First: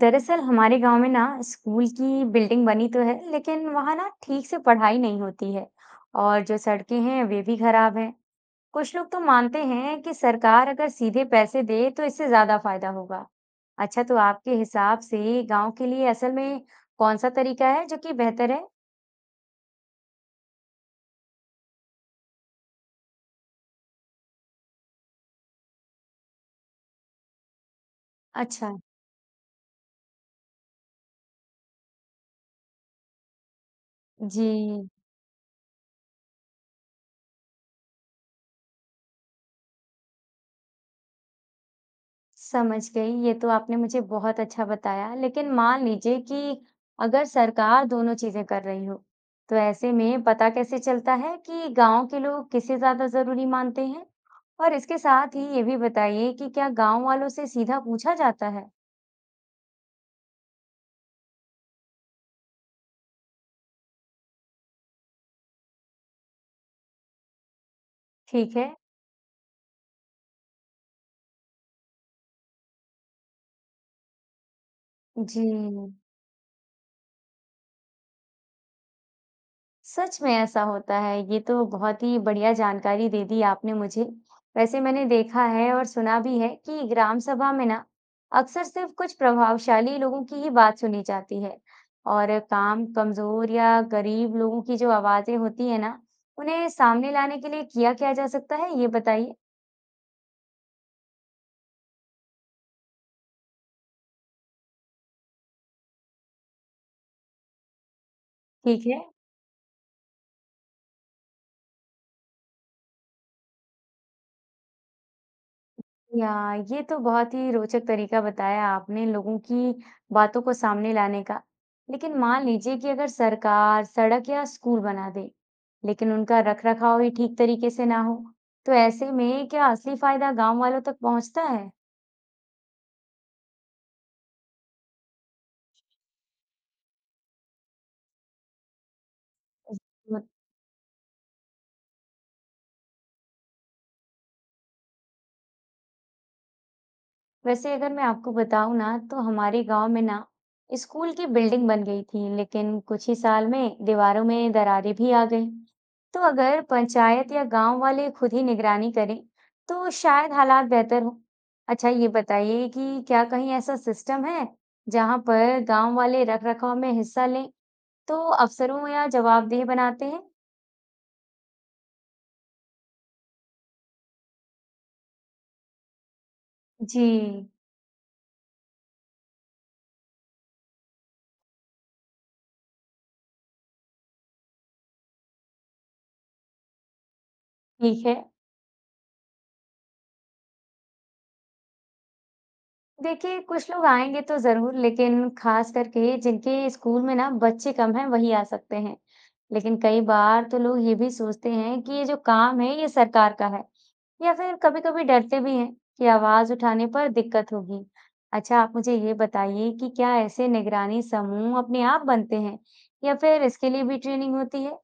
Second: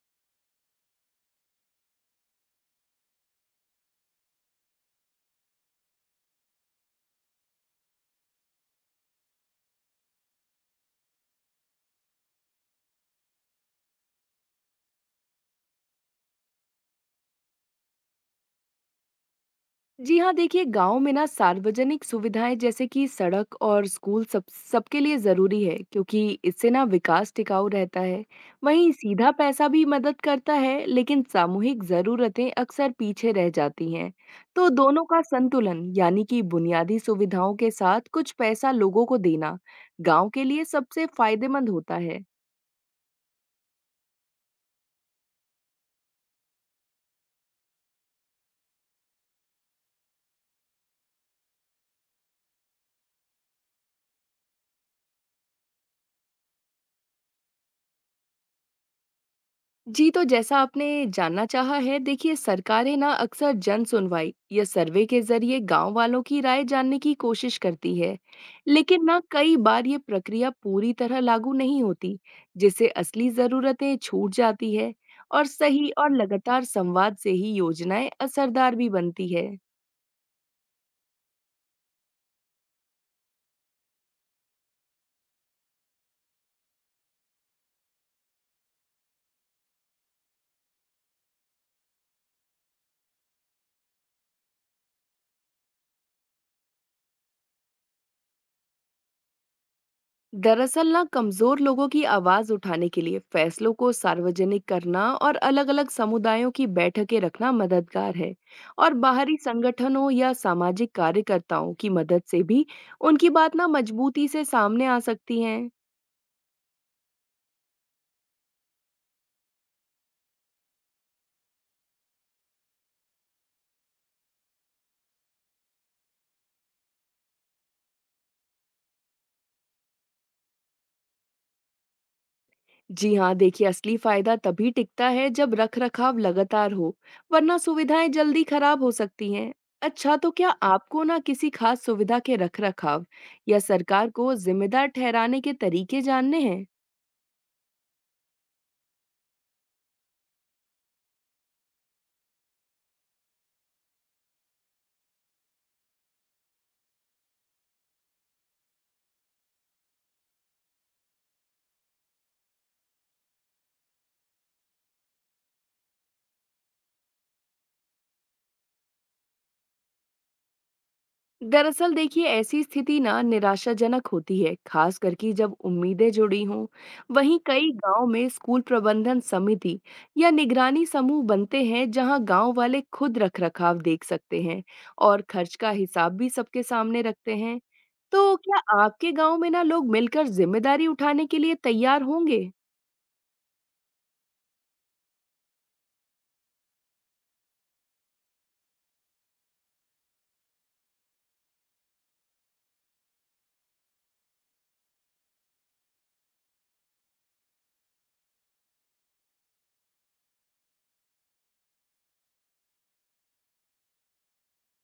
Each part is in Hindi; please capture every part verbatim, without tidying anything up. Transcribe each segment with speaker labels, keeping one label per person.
Speaker 1: दरअसल हमारे गांव में ना स्कूल की बिल्डिंग बनी तो है, लेकिन वहां ना ठीक से पढ़ाई नहीं होती है। और जो सड़कें हैं वे भी खराब हैं। कुछ लोग तो मानते हैं कि सरकार अगर सीधे पैसे दे तो इससे ज्यादा फायदा होगा। अच्छा, तो आपके हिसाब से गांव के लिए असल में कौन सा तरीका है जो कि बेहतर है?
Speaker 2: जी हाँ, देखिए गाँव में ना सार्वजनिक सुविधाएँ जैसे कि सड़क और स्कूल सब सबके लिए ज़रूरी है क्योंकि इससे ना विकास टिकाऊ रहता है।
Speaker 1: अच्छा।
Speaker 2: वहीं सीधा पैसा भी मदद करता है, लेकिन सामूहिक ज़रूरतें अक्सर पीछे रह जाती हैं। तो
Speaker 1: जी।
Speaker 2: दोनों का संतुलन यानी कि बुनियादी सुविधाओं के साथ कुछ पैसा लोगों को देना, गाँव के लिए सबसे फायदेमंद होता है।
Speaker 1: समझ गई। ये तो आपने मुझे बहुत अच्छा बताया। लेकिन मान लीजिए कि अगर सरकार दोनों चीज़ें कर रही हो, तो ऐसे में पता कैसे चलता है कि गाँव के लोग किसे ज़्यादा ज़रूरी मानते हैं? और इसके साथ ही ये भी बताइए कि क्या गाँव वालों से सीधा पूछा जाता है?
Speaker 2: जी, तो जैसा आपने जानना चाहा है, देखिए सरकारें ना अक्सर जन सुनवाई या सर्वे के जरिए गांव वालों की राय जानने की कोशिश करती है,
Speaker 1: ठीक है।
Speaker 2: लेकिन ना कई बार ये प्रक्रिया पूरी तरह लागू नहीं होती, जिससे असली जरूरतें छूट जाती है
Speaker 1: जी।
Speaker 2: और सही और लगातार संवाद से ही योजनाएं असरदार भी बनती है।
Speaker 1: सच में ऐसा होता है। ये तो बहुत ही बढ़िया जानकारी दे दी आपने मुझे। वैसे मैंने देखा है और सुना भी है कि ग्राम सभा में ना अक्सर सिर्फ कुछ प्रभावशाली लोगों की ही बात सुनी जाती है। और काम कमजोर या गरीब लोगों की जो आवाजें होती है ना, उन्हें सामने लाने के लिए किया क्या जा सकता है? ये बताइए।
Speaker 2: दरअसल ना कमजोर लोगों की आवाज उठाने के लिए फैसलों को सार्वजनिक करना और अलग-अलग समुदायों की बैठकें रखना मददगार है
Speaker 1: ठीक
Speaker 2: और
Speaker 1: है।
Speaker 2: बाहरी संगठनों या सामाजिक कार्यकर्ताओं की मदद से भी उनकी बात ना मजबूती से सामने आ सकती है।
Speaker 1: या, ये तो बहुत ही रोचक तरीका बताया आपने लोगों की बातों को सामने लाने का। लेकिन मान लीजिए कि अगर सरकार सड़क या स्कूल बना दे, लेकिन उनका रखरखाव ही ठीक तरीके से ना हो, तो ऐसे में क्या असली फायदा गांव वालों तक पहुंचता
Speaker 2: जी हाँ देखिए असली फायदा तभी टिकता है जब रखरखाव लगातार हो वरना सुविधाएं जल्दी खराब हो सकती हैं। अच्छा
Speaker 1: है?
Speaker 2: तो क्या आपको ना किसी खास सुविधा के रखरखाव या सरकार को जिम्मेदार ठहराने के तरीके जानने हैं?
Speaker 1: वैसे अगर मैं आपको बताऊं ना, तो हमारे गांव में ना स्कूल की बिल्डिंग बन गई थी, लेकिन कुछ ही साल में दीवारों में दरारें भी आ गई। तो अगर पंचायत या गांव वाले खुद ही निगरानी करें, तो शायद हालात बेहतर हो। अच्छा, ये बताइए कि क्या कहीं ऐसा सिस्टम है जहां पर गांव वाले रखरखाव में हिस्सा लें, तो अफसरों या जवाबदेह बनाते हैं।
Speaker 2: दरअसल देखिए ऐसी स्थिति ना निराशाजनक होती है खास करके जब उम्मीदें जुड़ी हों।
Speaker 1: जी।
Speaker 2: वहीं कई गांव में स्कूल प्रबंधन समिति या निगरानी समूह बनते हैं जहां गांव वाले खुद रखरखाव देख सकते हैं और खर्च का हिसाब भी सबके सामने रखते हैं।
Speaker 1: ठीक है।
Speaker 2: तो क्या आपके गांव में ना लोग मिलकर जिम्मेदारी उठाने के लिए तैयार होंगे?
Speaker 1: देखिए, कुछ लोग आएँगे तो ज़रूर, लेकिन ख़ास करके जिनके स्कूल में ना बच्चे कम हैं, वही आ सकते हैं। लेकिन कई बार तो लोग ये भी सोचते हैं कि ये जो काम है, ये सरकार का है, या फिर कभी-कभी डरते भी हैं कि आवाज़ उठाने पर दिक्कत होगी। अच्छा, आप मुझे ये बताइए कि क्या ऐसे निगरानी समूह अपने आप बनते हैं या फिर इसके लिए भी ट्रेनिंग होती है?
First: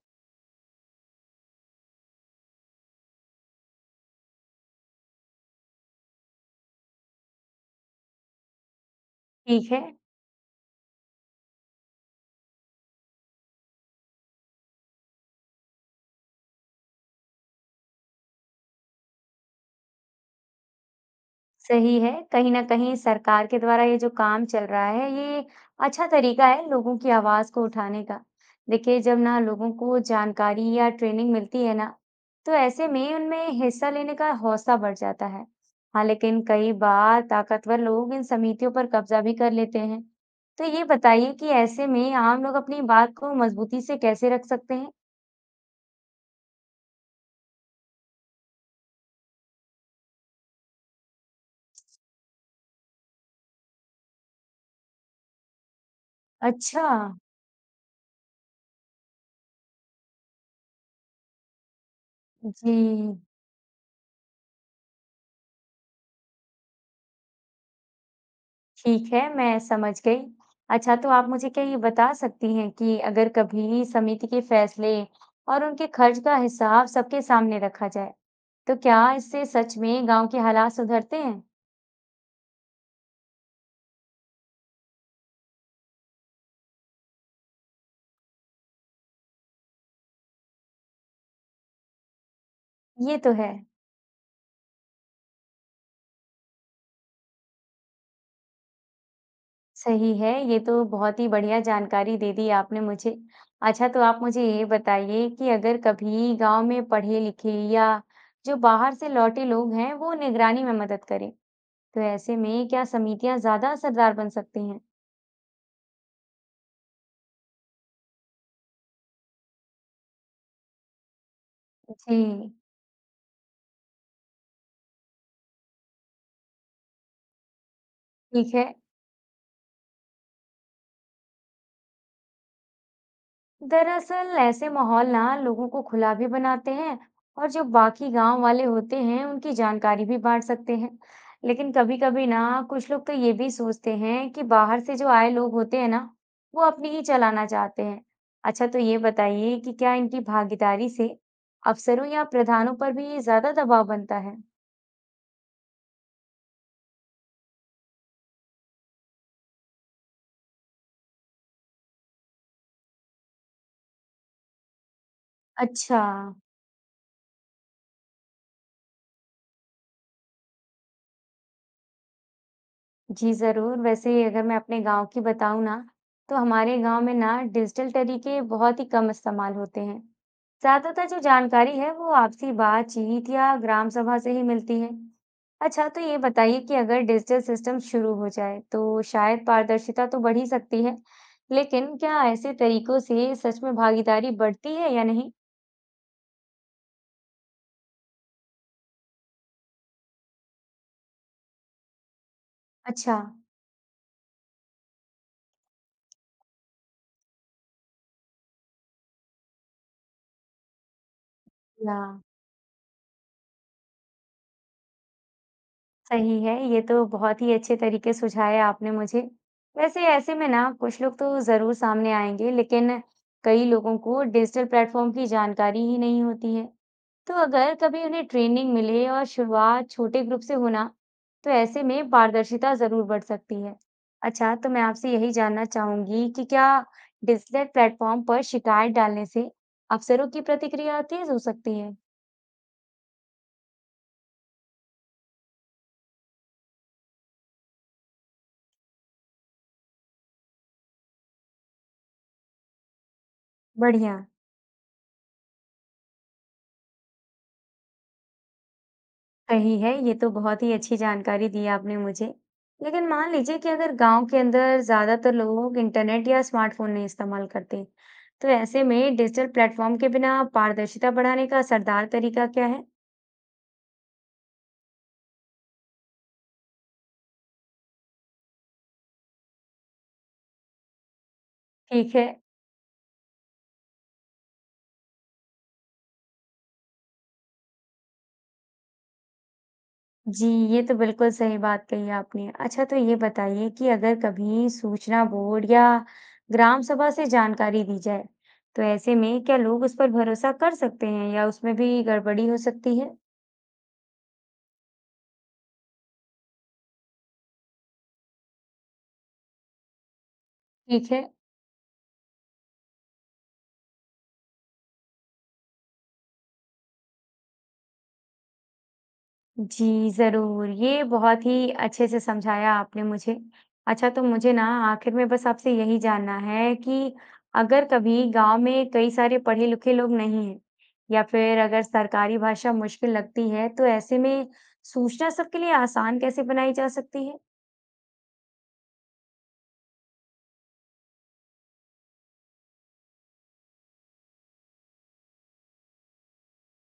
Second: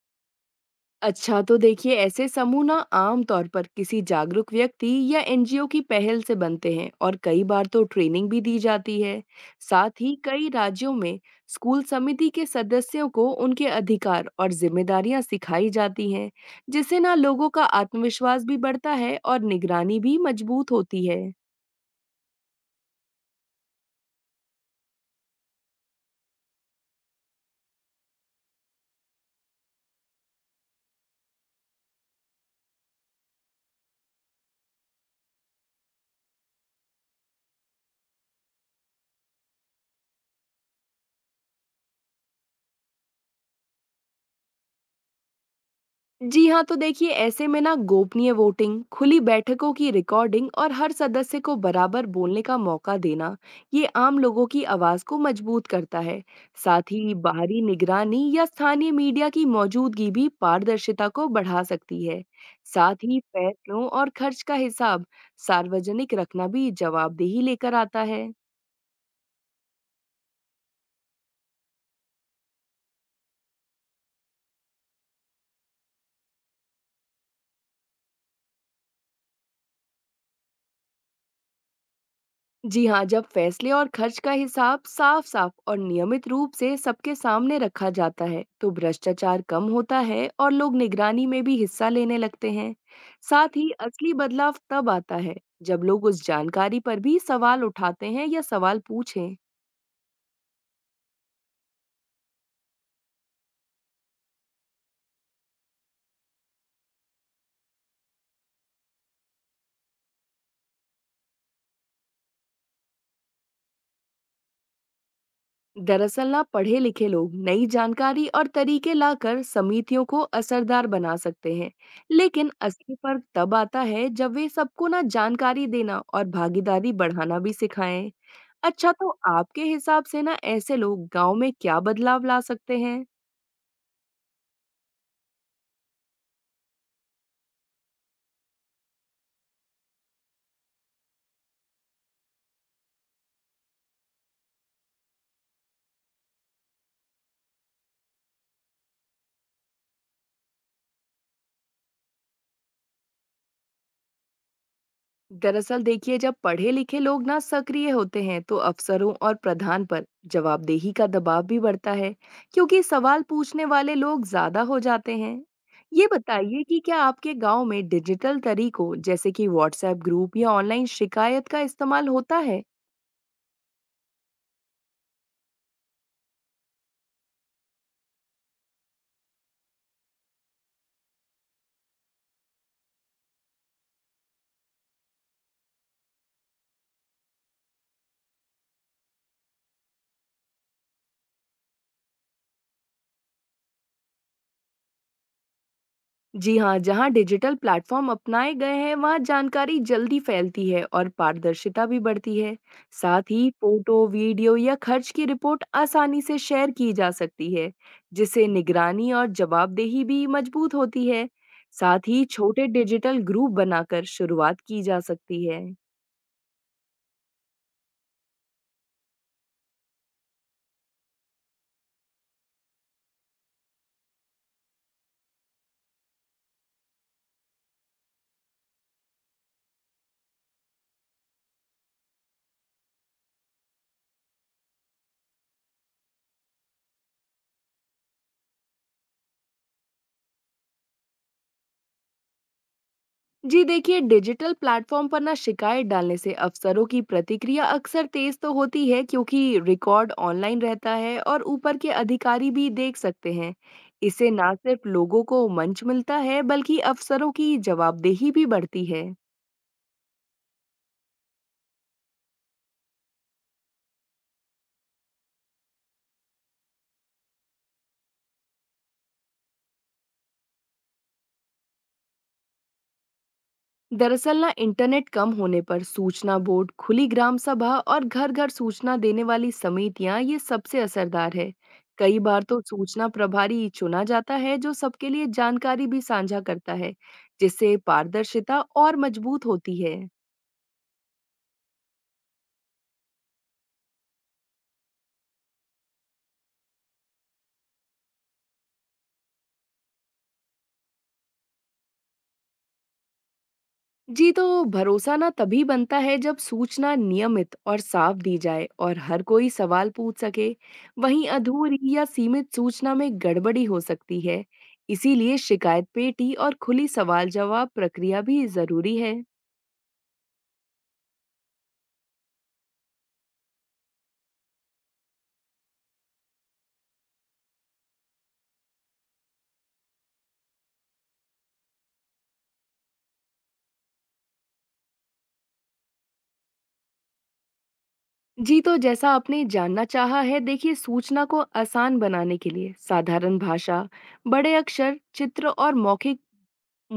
Speaker 2: अच्छा तो देखिए ऐसे समूह ना आमतौर पर किसी जागरूक व्यक्ति या एनजीओ की पहल से बनते हैं और कई बार तो ट्रेनिंग भी दी जाती है।
Speaker 1: ठीक है।
Speaker 2: साथ ही कई राज्यों में स्कूल समिति के सदस्यों को उनके अधिकार और जिम्मेदारियां सिखाई जाती हैं, जिससे ना लोगों का आत्मविश्वास भी बढ़ता है और निगरानी भी मजबूत होती है।
Speaker 1: सही है। कहीं न कहीं सरकार के द्वारा ये जो काम चल रहा है, ये अच्छा तरीका है लोगों की आवाज़ को उठाने का। देखिए, जब ना लोगों को जानकारी या ट्रेनिंग मिलती है ना, तो ऐसे में उनमें हिस्सा लेने का हौसला बढ़ जाता है। हाँ, लेकिन कई बार ताकतवर लोग इन समितियों पर कब्ज़ा भी कर लेते हैं। तो ये बताइए कि ऐसे में आम लोग अपनी बात को मज़बूती से कैसे रख सकते हैं?
Speaker 2: जी हाँ तो देखिए ऐसे में ना गोपनीय वोटिंग, खुली बैठकों की रिकॉर्डिंग और हर सदस्य को बराबर बोलने का मौका देना, ये आम लोगों की आवाज को मजबूत करता है।
Speaker 1: अच्छा।
Speaker 2: साथ ही बाहरी निगरानी या स्थानीय मीडिया की मौजूदगी भी पारदर्शिता को बढ़ा सकती है।
Speaker 1: जी।
Speaker 2: साथ ही फैसलों और खर्च का हिसाब सार्वजनिक रखना भी जवाबदेही लेकर आता है।
Speaker 1: ठीक है, मैं समझ गई। अच्छा, तो आप मुझे क्या ये बता सकती हैं कि अगर कभी समिति के फैसले और उनके खर्च का हिसाब सबके सामने रखा जाए, तो क्या इससे सच में गांव के हालात सुधरते हैं?
Speaker 2: जी हाँ, जब फैसले और खर्च का हिसाब साफ साफ और नियमित रूप से सबके सामने रखा जाता है तो भ्रष्टाचार कम होता है और लोग निगरानी में भी हिस्सा लेने लगते हैं।
Speaker 1: ये तो है,
Speaker 2: साथ ही असली बदलाव तब आता है जब लोग उस जानकारी पर भी सवाल उठाते हैं या सवाल पूछें।
Speaker 1: सही है। ये तो बहुत ही बढ़िया जानकारी दे दी आपने मुझे। अच्छा, तो आप मुझे ये बताइए कि अगर कभी गांव में पढ़े-लिखे या जो बाहर से लौटे लोग हैं, वो निगरानी में मदद करें, तो ऐसे में क्या समितियां ज्यादा असरदार बन सकती हैं?
Speaker 2: दरअसल ना पढ़े लिखे लोग नई जानकारी और तरीके लाकर समितियों को असरदार बना सकते हैं,
Speaker 1: जी।
Speaker 2: लेकिन असली फर्क तब आता है जब वे सबको ना जानकारी देना और भागीदारी बढ़ाना भी सिखाएं।
Speaker 1: ठीक है।
Speaker 2: अच्छा तो आपके हिसाब से ना ऐसे लोग गांव में क्या बदलाव ला सकते हैं?
Speaker 1: दरअसल ऐसे माहौल ना लोगों को खुला भी बनाते हैं, और जो बाकी गांव वाले होते हैं उनकी जानकारी भी बांट सकते हैं। लेकिन कभी कभी ना कुछ लोग तो ये भी सोचते हैं कि बाहर से जो आए लोग होते हैं ना, वो अपनी ही चलाना चाहते हैं। अच्छा, तो ये बताइए कि क्या इनकी भागीदारी से अफसरों या प्रधानों पर भी ज्यादा दबाव बनता है?
Speaker 2: दरअसल देखिए जब पढ़े लिखे लोग ना सक्रिय होते हैं तो अफसरों और प्रधान पर जवाबदेही का दबाव भी बढ़ता है क्योंकि सवाल पूछने वाले लोग ज्यादा हो जाते हैं।
Speaker 1: अच्छा।
Speaker 2: ये बताइए कि क्या आपके गांव में डिजिटल तरीकों जैसे कि व्हाट्सएप ग्रुप या ऑनलाइन शिकायत का इस्तेमाल होता है?
Speaker 1: जी ज़रूर, वैसे अगर मैं अपने गाँव की बताऊँ ना, तो हमारे गाँव में ना डिजिटल तरीके बहुत ही कम इस्तेमाल होते हैं। ज़्यादातर जो जानकारी है वो आपसी बातचीत या ग्राम सभा से ही मिलती है। अच्छा, तो ये बताइए कि अगर डिजिटल सिस्टम शुरू हो जाए तो शायद पारदर्शिता तो बढ़ ही सकती है, लेकिन क्या ऐसे तरीकों से सच में भागीदारी बढ़ती है या नहीं?
Speaker 2: जी हाँ, जहाँ डिजिटल प्लेटफॉर्म अपनाए गए हैं, वहाँ जानकारी जल्दी फैलती है और पारदर्शिता भी बढ़ती है।
Speaker 1: अच्छा।
Speaker 2: साथ ही फोटो, वीडियो या खर्च की रिपोर्ट आसानी से शेयर की जा सकती है, जिससे निगरानी और जवाबदेही भी मजबूत होती है।
Speaker 1: या,
Speaker 2: साथ ही छोटे डिजिटल ग्रुप बनाकर शुरुआत की जा सकती है।
Speaker 1: सही है, ये तो बहुत ही अच्छे तरीके सुझाए आपने मुझे। वैसे ऐसे में ना कुछ लोग तो ज़रूर सामने आएँगे, लेकिन कई लोगों को डिजिटल प्लेटफ़ॉर्म की जानकारी ही नहीं होती है। तो अगर कभी उन्हें ट्रेनिंग मिले और शुरुआत छोटे ग्रुप से हो ना, तो ऐसे में पारदर्शिता ज़रूर बढ़ सकती है। अच्छा, तो मैं आपसे यही जानना चाहूँगी कि क्या डिजिटल प्लेटफ़ॉर्म पर शिकायत डालने से अफसरों की प्रतिक्रिया तेज़ हो सकती है?
Speaker 2: जी देखिए डिजिटल प्लेटफॉर्म पर ना शिकायत डालने से अफसरों की प्रतिक्रिया अक्सर तेज तो होती है क्योंकि रिकॉर्ड ऑनलाइन रहता है और ऊपर के अधिकारी भी देख सकते हैं।
Speaker 1: बढ़िया।
Speaker 2: इससे ना सिर्फ लोगों को मंच मिलता है बल्कि अफसरों की जवाबदेही भी बढ़ती है।
Speaker 1: सही है, ये तो बहुत ही अच्छी जानकारी दी आपने मुझे। लेकिन मान लीजिए कि अगर गांव के अंदर ज्यादातर लोग इंटरनेट या स्मार्टफोन नहीं इस्तेमाल करते, तो ऐसे में डिजिटल प्लेटफॉर्म के बिना पारदर्शिता बढ़ाने का असरदार तरीका क्या है?
Speaker 2: दरअसल ना इंटरनेट कम होने पर सूचना बोर्ड, खुली ग्राम सभा और घर घर सूचना देने वाली समितियां ये सबसे असरदार है।
Speaker 1: ठीक
Speaker 2: कई
Speaker 1: है।
Speaker 2: बार तो सूचना प्रभारी चुना जाता है जो सबके लिए जानकारी भी साझा करता है, जिससे पारदर्शिता और मजबूत होती है।
Speaker 1: जी। ये तो बिल्कुल सही बात कही आपने। अच्छा, तो ये बताइए कि अगर कभी सूचना बोर्ड या ग्राम सभा से जानकारी दी जाए, तो ऐसे में क्या लोग उस पर भरोसा कर सकते हैं या उसमें भी गड़बड़ी हो सकती है?
Speaker 2: जी तो भरोसा ना तभी बनता है जब सूचना नियमित और साफ दी जाए और हर कोई सवाल पूछ सके।
Speaker 1: ठीक है।
Speaker 2: वहीं अधूरी या सीमित सूचना में गड़बड़ी हो सकती है, इसीलिए शिकायत पेटी और खुली सवाल जवाब प्रक्रिया भी जरूरी है।
Speaker 1: जी, ज़रूर। ये बहुत ही अच्छे से समझाया आपने मुझे। अच्छा, तो मुझे ना आखिर में बस आपसे यही जानना है कि अगर कभी गाँव में कई सारे पढ़े-लिखे लोग नहीं हैं या फिर अगर सरकारी भाषा मुश्किल लगती है, तो ऐसे में सूचना सबके लिए आसान कैसे बनाई जा सकती है?
Speaker 2: जी तो जैसा आपने जानना चाहा है देखिए सूचना को आसान बनाने के लिए साधारण भाषा, बड़े अक्षर, चित्र और मौखिक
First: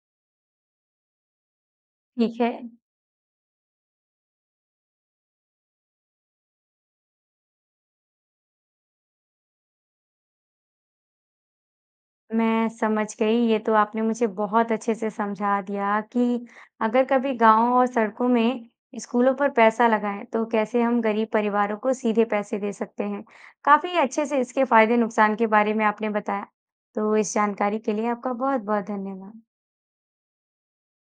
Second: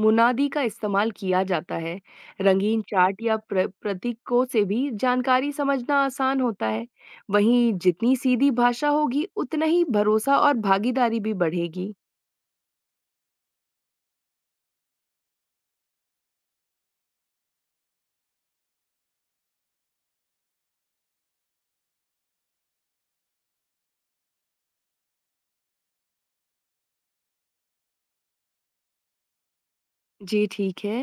Speaker 2: मुनादी का इस्तेमाल किया जाता है।
Speaker 1: ठीक है।
Speaker 2: रंगीन चार्ट या प्र प्रतीकों से भी जानकारी समझना आसान होता है। वहीं जितनी सीधी भाषा होगी, उतना ही भरोसा और भागीदारी भी बढ़ेगी।
Speaker 1: मैं समझ गई, ये तो आपने मुझे बहुत अच्छे से समझा दिया कि अगर कभी गाँव और सड़कों में स्कूलों पर पैसा लगाएँ, तो कैसे हम गरीब परिवारों को सीधे पैसे दे सकते हैं। काफ़ी अच्छे से इसके फ़ायदे-नुकसान के बारे में आपने बताया, तो इस जानकारी के लिए आपका बहुत-बहुत धन्यवाद।
Speaker 2: जी, ठीक है।